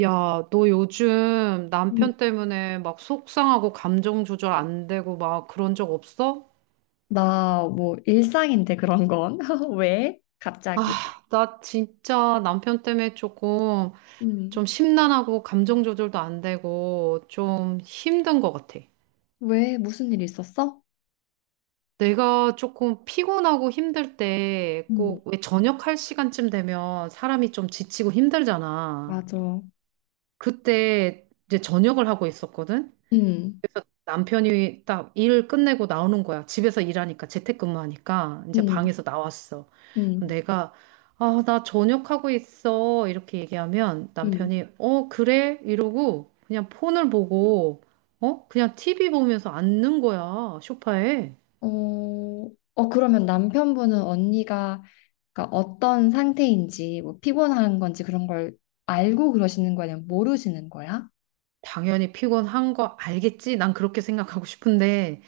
야, 너 요즘 음. 남편 때문에 막 속상하고 감정 조절 안 되고 막 그런 적 없어? 나 뭐 일상인데 그런 건. 왜? 갑자기? 아, 나 진짜 남편 때문에 조금 음. 좀 심란하고 감정 조절도 안 되고 좀 힘든 것 같아. 왜? 무슨 일 있었어? 내가 조금 피곤하고 힘들 때 음. 꼭 왜 저녁할 시간쯤 되면 사람이 좀 지치고 힘들잖아. 맞아. 그때 이제 저녁을 하고 있었거든? 음. 그래서 남편이 딱 일 끝내고 나오는 거야. 집에서 일하니까 재택근무하니까 이제 음. 방에서 나왔어. 그럼 음. 내가 아, 나 저녁하고 있어. 이렇게 얘기하면 음. 남편이 어, 그래? 이러고 그냥 폰을 보고 어? 그냥 TV 보면서 앉는 거야. 소파에. 어, 그러면 남편분은 언니가 그러니까 어떤 상태인지 뭐 피곤한 건지 그런 걸 알고 그러시는 거야? 아니면 모르시는 거야? 당연히 피곤한 거 알겠지? 난 그렇게 생각하고 싶은데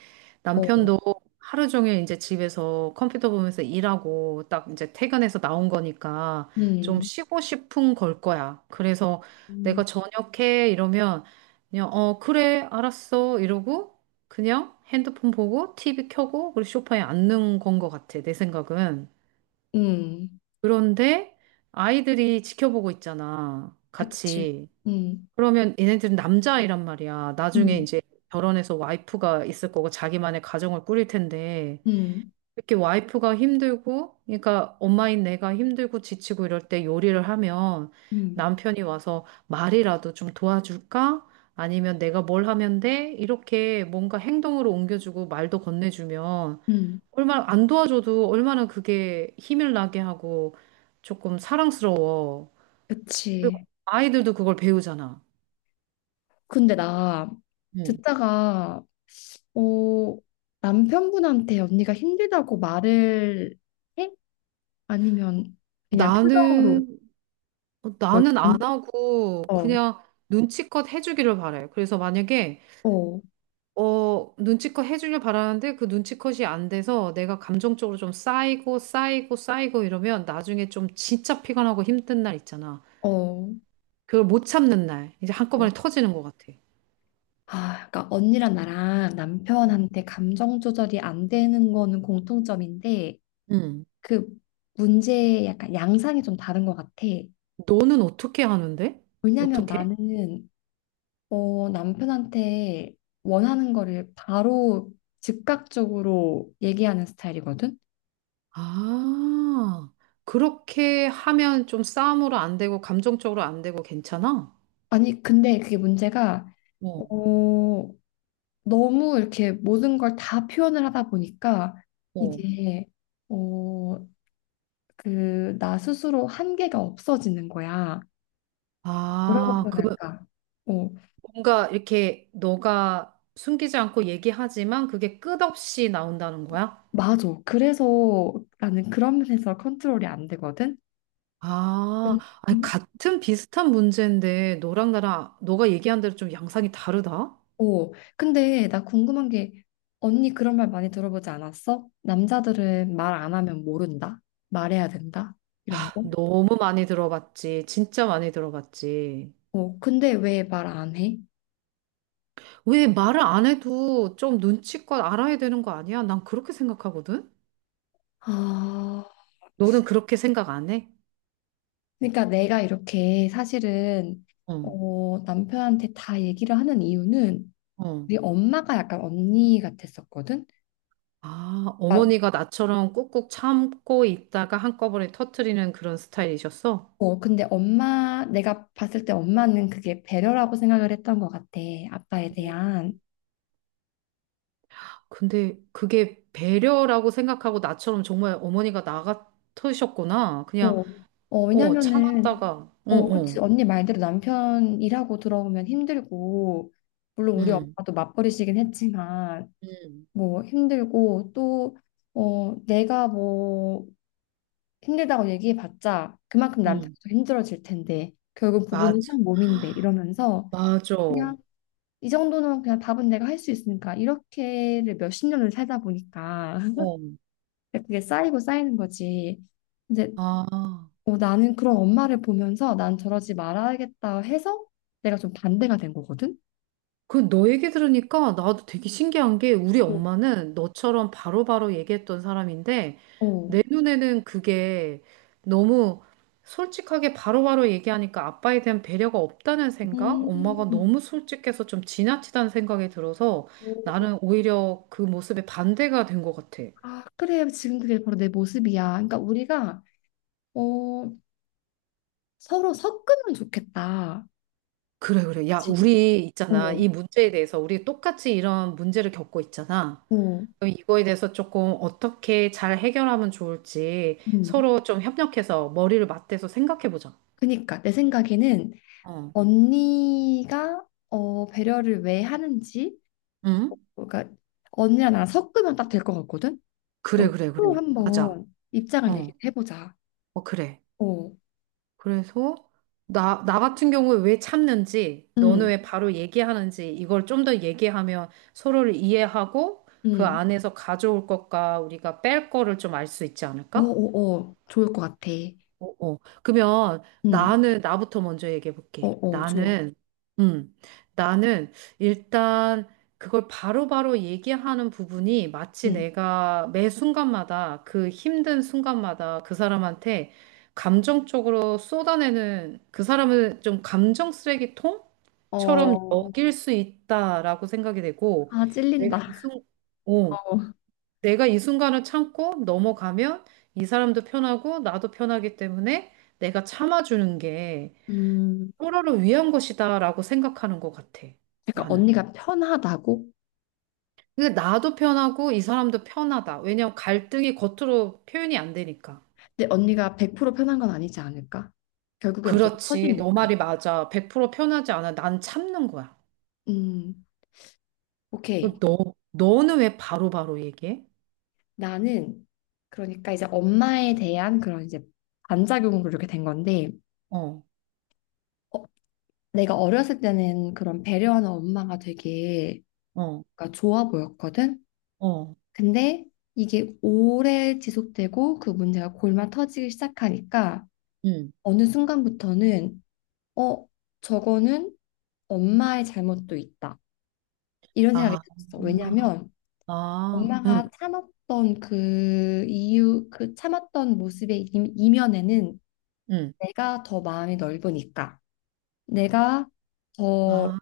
어. 남편도 하루 종일 이제 집에서 컴퓨터 보면서 일하고 딱 이제 퇴근해서 나온 거니까 좀 음. 쉬고 싶은 걸 거야. 그래서 내가 음. 저녁해 이러면 그냥 어 그래 알았어 이러고 그냥 핸드폰 보고 TV 켜고 그리고 소파에 앉는 건 거 같아 내 생각은. 음. 그런데 아이들이 지켜보고 있잖아 그치. 같이. 음. 그러면 얘네들은 남자아이란 말이야. 나중에 음. 이제 결혼해서 와이프가 있을 거고 자기만의 가정을 꾸릴 텐데 음. 이렇게 와이프가 힘들고 그러니까 엄마인 내가 힘들고 지치고 이럴 때 요리를 하면 음. 남편이 와서 말이라도 좀 도와줄까? 아니면 내가 뭘 하면 돼? 이렇게 뭔가 행동으로 옮겨주고 말도 건네주면 음. 얼마나 안 도와줘도 얼마나 그게 힘을 나게 하고 조금 사랑스러워. 그리고 그치. 아이들도 그걸 배우잖아. 근데 나 응. 듣다가 어, 남편분한테 언니가 힘들다고 말을 해? 아니면 그냥 표정으로 나는, 어, 뭘 나는 안 좀? 하고 어, 그냥 눈치껏 해주기를 바래. 그래서 만약에, 어, 어, 눈치껏 해주길 바라는데 그 눈치껏이 안 돼서 내가 감정적으로 좀 쌓이고 이러면 나중에 좀 진짜 피곤하고 힘든 날 있잖아. 어, 그걸 못 참는 날. 이제 어. 한꺼번에 터지는 것 같아. 아, 그러니까 언니랑 나랑 어. 남편한테 감정 조절이 안 되는 거는 공통점인데 응. 그 문제의 약간 양상이 좀 다른 것 같아. 너는 어떻게 하는데? 왜냐면 어떻게? 나는 남편한테 원하는 거를 바로 즉각적으로 얘기하는 스타일이거든? 아, 그렇게 하면 좀 싸움으로 안 되고 감정적으로 안 되고 괜찮아? 아니, 근데 그게 문제가, 어, 어. 너무 이렇게 모든 걸 다 표현을 하다 보니까 어. 이게, 어, 그, 나 스스로 한계가 없어지는 거야. 뭐라고 아, 표현할까? 어, 뭔가 이렇게 너가 숨기지 않고 얘기하지만 그게 끝없이 나온다는 거야? 맞아. 그래서 나는 그런 면에서 컨트롤이 안 되거든? 아, 아니, 음. 같은 비슷한 문제인데 너랑 나랑 너가 얘기한 대로 좀 양상이 다르다? 오, 근데 나 궁금한 게 언니 그런 말 많이 들어보지 않았어? 남자들은 말 안 하면 모른다. 말해야 된다. 이런 거. 너무 많이 들어봤지. 진짜 많이 들어봤지. 어, 근데 왜 말 안 해? 왜 말을 안 해도 좀 눈치껏 알아야 되는 거 아니야? 난 그렇게 생각하거든? 아, 너는 그렇게 생각 안 해? 그러니까 내가 이렇게 사실은 어, 남편한테 다 얘기를 하는 이유는 어. 우리 엄마가 약간 언니 같았었거든. 아, 아, 어머니가 나처럼 꾹꾹 참고 있다가 한꺼번에 터트리는 그런 스타일이셨어? 근데 엄마 내가 봤을 때 엄마는 그게 배려라고 생각을 했던 것 같아. 아빠에 음. 대한. 근데 그게 배려라고 생각하고 나처럼 정말 어머니가 나 같으셨구나. 그냥, 어, 어, 어, 왜냐면은 참았다가, 어, 그치. 어, 언니 말대로 남편 일하고 들어오면 힘들고, 물론 우리 음, 엄마도 맞벌이시긴 했지만, 음. 뭐 힘들고, 또, 어, 내가 뭐 힘들다고 얘기해봤자 그만큼 남편도 음, 힘들어질 텐데, 결국 맞아, 부부는 한 몸인데, 이러면서 맞아. 어. 그냥 이 정도는 그냥 밥은 내가 할 수 있으니까, 이렇게를 몇십 년을 살다 보니까, 그게 쌓이고 쌓이는 거지. 근데 아, 나는 그런 엄마를 보면서 난 저러지 말아야겠다 해서 내가 좀 반대가 된 거거든. 그 너 얘기 들으니까 나도 되게 신기한 게 우리 어, 엄마는 너처럼 바로바로 얘기했던 사람인데 어. 내 눈에는 그게 너무 솔직하게 바로바로 얘기하니까 아빠에 대한 배려가 없다는 생각? 엄마가 음. 너무 솔직해서 좀 지나치다는 생각이 들어서 나는 오히려 그 모습에 반대가 된 것 같아. 아, 그래. 지금 그게 바로 내 모습이야. 그러니까 우리가 어, 서로 섞으면 좋겠다. 그래, 그래. 야, 그치. 우리 있잖아. 어, 이 문제에 대해서 우리 똑같이 이런 문제를 겪고 있잖아. 어, 그럼 이거에 대해서 조금 어떻게 잘 해결하면 좋을지 음. 서로 좀 협력해서 머리를 맞대서 생각해 보자. 그니까 내 생각에는 어. 언니가 배려를 왜 하는지, 응? 그러니까 언니랑 나랑 섞으면 딱 될 것 같거든. 그래, 그러니까 그래, 그래. 서로 맞아. 한번 입장을 어. 얘기해보자. 어, 그래. 어, 그래서 나 같은 경우에 왜 참는지, 너는 음, 왜 바로 얘기하는지, 이걸 좀 더 얘기하면 서로를 이해하고 그 음. 안에서 가져올 것과 우리가 뺄 거를 좀 알 수 있지 어, 않을까? 어, 어, 좋을 것 같아. 어, 어. 그러면 응, 나는 나부터 먼저 얘기해 어, 볼게. 어, 좋아. 나는 음. 나는 일단 그걸 바로바로 얘기하는 부분이 마치 응. 내가 매 순간마다 그 힘든 순간마다 그 사람한테 감정적으로 쏟아내는 그 사람을 좀 감정 쓰레기통처럼 어, 여길 수 있다라고 생각이 되고 아, 내가 찔린다. 이 순간 어. 내가 이 순간을 참고 넘어가면 이 사람도 편하고 나도 편하기 때문에 내가 참아주는 게 음, 서로를 위한 것이다라고 생각하는 것 같아. 약간 나는. 언니가 편하다고? 근데 나도 편하고 이 사람도 편하다. 왜냐면 갈등이 겉으로 표현이 안 되니까. 근데 언니가 100% 편한 건 아니지 않을까? 결국엔 어차피 그렇지. 너 말이 터지니까. 맞아. 100% 편하지 않아. 난 참는 거야. 음, 그럼 오케이. 너는 왜 바로바로 얘기해? 나는, 그러니까 이제 엄마에 대한 그런 이제 반작용으로 이렇게 된 건데, 어, 어, 내가 어렸을 때는 그런 배려하는 엄마가 되게 어, 그러니까 좋아 보였거든? 어, 근데 이게 오래 지속되고 그 문제가 골마 터지기 시작하니까 응. 어느 순간부터는 어, 저거는 엄마의 잘못도 있다. 이런 생각이 아, 들었어. 왜냐하면 아, 응, 엄마가 참았던 그 이유, 그 참았던 모습의 이면에는 응. 내가 더 마음이 넓으니까, 내가 더 아.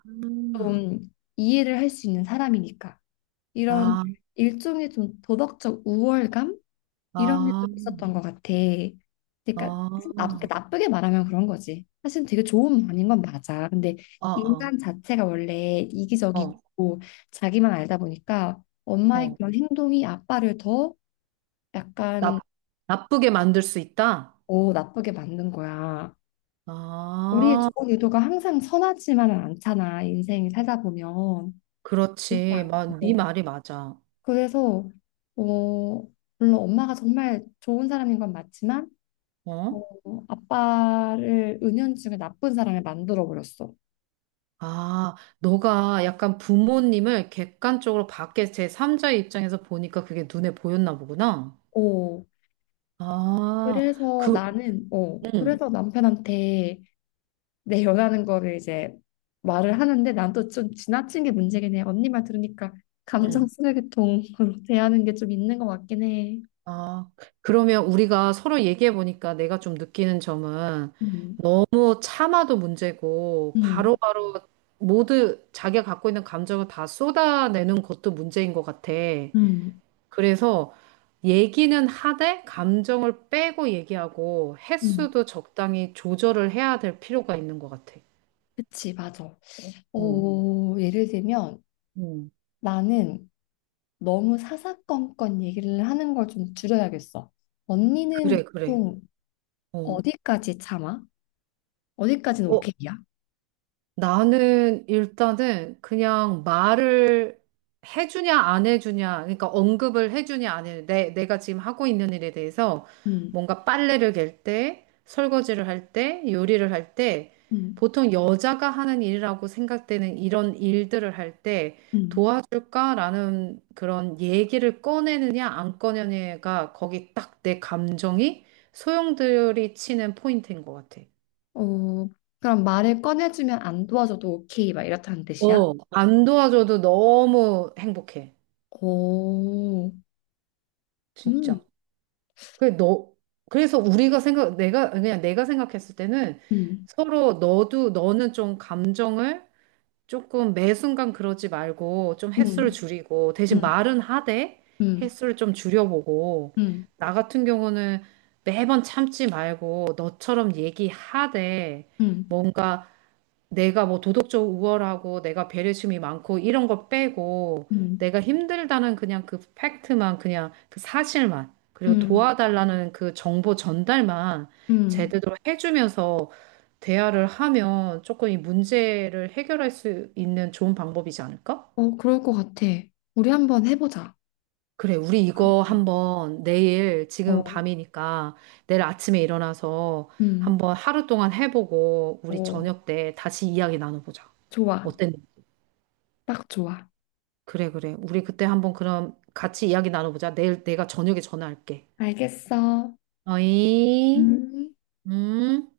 좀 이해를 할 수 있는 사람이니까, 이런 아, 일종의 좀 도덕적 우월감? 이런 게 아, 좀 있었던 것 같아. 그러니까 아, 사실 나, 그러니까 나쁘게 말하면 그런 거지. 사실 되게 좋은 반인 건 맞아. 근데 아, 아, 인간 자체가 원래 어, 이기적이고 자기만 알다 보니까 엄마의 어. 그런 행동이 아빠를 더 약간 나, 나쁘게 만들 수 있다? 더 나쁘게 만든 거야. 우리의 아, 좋은 의도가 항상 선하지만은 않잖아. 인생을 살다 보면. 그렇지 그렇지. 않지. 마, 네 어. 말이 맞아. 그래서 어, 물론 엄마가 정말 좋은 사람인 건 맞지만 어? 아빠를 은연중에 나쁜 사람을 만들어 버렸어. 아, 너가 약간 부모님을 객관적으로 밖에 제3자의 입장에서 보니까 그게 눈에 보였나 보구나. 어, 아, 그래서 그, 나는, 응, 그래서 남편한테 내 연하는 거를 이제 말을 하는데 난 또 좀 지나친 게 문제긴 해. 언니 말 들으니까 감정 응. 쓰레기통으로 대하는 게 좀 있는 것 같긴 해. 아, 그러면 우리가 서로 얘기해 보니까 내가 좀 느끼는 점은 음, 너무 참아도 문제고 음, 바로바로 모두 자기가 갖고 있는 감정을 다 쏟아내는 것도 문제인 것 같아. 음, 그래서 얘기는 하되 감정을 빼고 얘기하고 음. 횟수도 적당히 조절을 해야 될 필요가 있는 것 같아. 그치, 맞아. 어, 어, 예를 들면 음, 나는 너무 사사건건 얘기를 하는 걸 좀 줄여야겠어. 언니는 그래, 그래. 보통 어. 어디까지 참아? 어디까지는 오케이야? 나는 일단은 그냥 말을 해주냐 안 해주냐, 그러니까 언급을 해주냐 안 해주냐, 내가 지금 하고 있는 일에 대해서 음, 뭔가 빨래를 갤 때, 설거지를 할 때, 요리를 할 때, 음, 보통 여자가 하는 일이라고 생각되는 이런 일들을 할 때 음. 도와줄까라는 그런 얘기를 꺼내느냐 안 꺼내느냐가 거기 딱 내 감정이 소용돌이 치는 포인트인 것 같아. 어, 그럼 말을 꺼내주면 안 도와줘도 오케이, 막 이렇다는 뜻이야? 어, 안 도와줘도 너무 행복해. 오, 음, 진짜. 그래, 너, 그래서 우리가 내가, 그냥 내가 생각했을 때는 음, 서로 너도, 너는 좀 감정을 조금 매 순간 그러지 말고 좀 횟수를 음, 줄이고 대신 음, 말은 하되 음, 횟수를 좀 줄여보고 음, 나 같은 경우는 매번 참지 말고 너처럼 얘기하되 음, 뭔가 내가 뭐 도덕적 우월하고 내가 배려심이 많고 이런 거 빼고 음, 내가 힘들다는 그냥 그 팩트만 그냥 그 사실만 그리고 음, 도와달라는 그 정보 전달만 음. 제대로 해주면서 대화를 하면 조금 이 문제를 해결할 수 있는 좋은 방법이지 않을까? 어, 그럴 것 같아. 우리 한번 해보자. 그래, 우리 이거 그렇게. 한번 내일 지금 어, 밤이니까 내일 아침에 일어나서 음, 한번 하루 동안 해보고 우리 어, 저녁 때 다시 이야기 나눠보자. 좋아. 어땠니? 딱 좋아. 그래, 그래. 우리 그때 한번 그럼 같이 이야기 나눠보자. 내일 내가 저녁에 전화할게. 알겠어. 음. 어이, 음. 음.